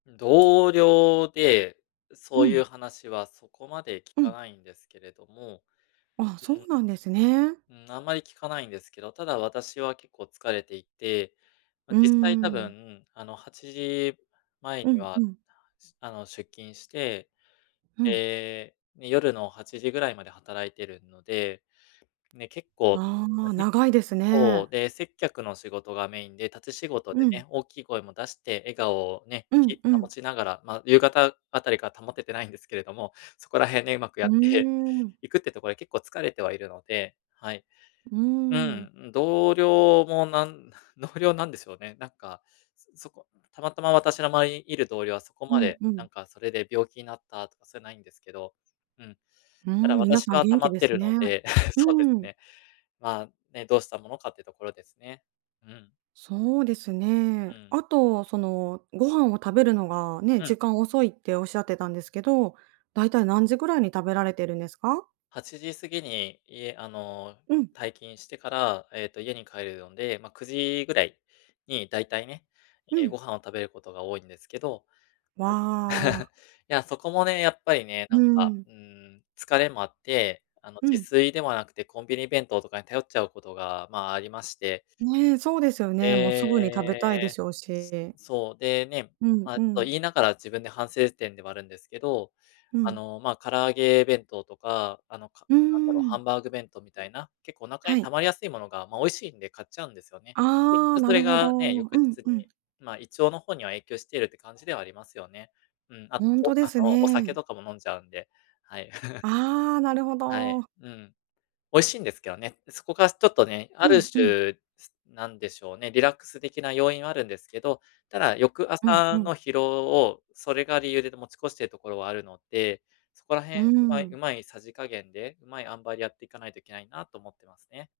同僚で、うそういん。う話はそこまで聞うかん。ないんですけれども、ああ、そううん。なんですね。うん、あんまり聞かないんですけど。ただ私は結構疲れていて、ま、うー実際多ん。分、あの8時前うにん、は、うん。しゅあの出勤して、うん。ええ夜の8時ぐらいまで働いてるので。ね、結構ああ、休み長いですそね。う。で、接客の仕事がメインで、立ち仕事うでん。ね。大きい声も出して、笑顔をね、うん、きう保ん。ちながら。まあ、夕方あたりから保ててないんですけれども。そこら辺ね、上手くやうっーてん。いくってところで、結構疲れてはいるので。はい。うーうん。ん、同僚もなん同僚なんでしょうね。なんかそこたまたま私の周りにいる同僚は、そこうまん、で、うなん。んかそれで病気になったとか、そういうないんですけどうん。うただん、皆私さんは元溜ま気っでてするね。ので、うそうですん。ね。まあ、ね、どうしたものかっていうところですね。うん。そうですね。うん。あとその、ご飯を食べるのがね、う時ん。間遅いって仰ってたんですけど、大体何時ぐらいに食べられてるんですか？8時過ぎに家あのうん。退勤してから、ええと家に帰るので、まあ9時ぐらいに大体ね、うええ、ごん。飯を食べることが多いんですけど。わんあ。いやそこもね、やっぱりね、うなーんか、ん。うん、疲れもあって。あのう自ん。炊ではなくて、コンビニ弁当とかに頼っちゃうことが、まあ、ありまして。ね、そうですよね。もうすえぐに食べたいでえ、しょうし。そう、でね、うん、まあうそうん。言いながら、自分で反省点ではあるんですけど、うあん。の、まあ、唐揚げ弁当とか、あのかうーなんだろう、ハん。ンバーグ弁当みたいな、結構お腹はに溜い。まりやすいものが、まあ美味しいんで買っちゃうんですよね。結ああ、局そなれるほど。がね、う翌日ん、に、うん。まあ、胃腸の方には影響しているって感じではありますよね、うん。あと、ほんことう、であすの、お酒ね。とかも飲んじゃうんで、はい。ああ、なるほはい、ど。うん。美味しいんですけどね。そこがちょっとね、うあるん、うん。種、すなんでしょうね、リラックス的な要因はあるんですけど。ただ翌うん、う朝ん。の疲労を、それが理由で、持ち越しているところはあるので、そこら辺う上手ん。い上手い匙加減で、上手い塩梅で、やっていかないといけないなと思ってますね。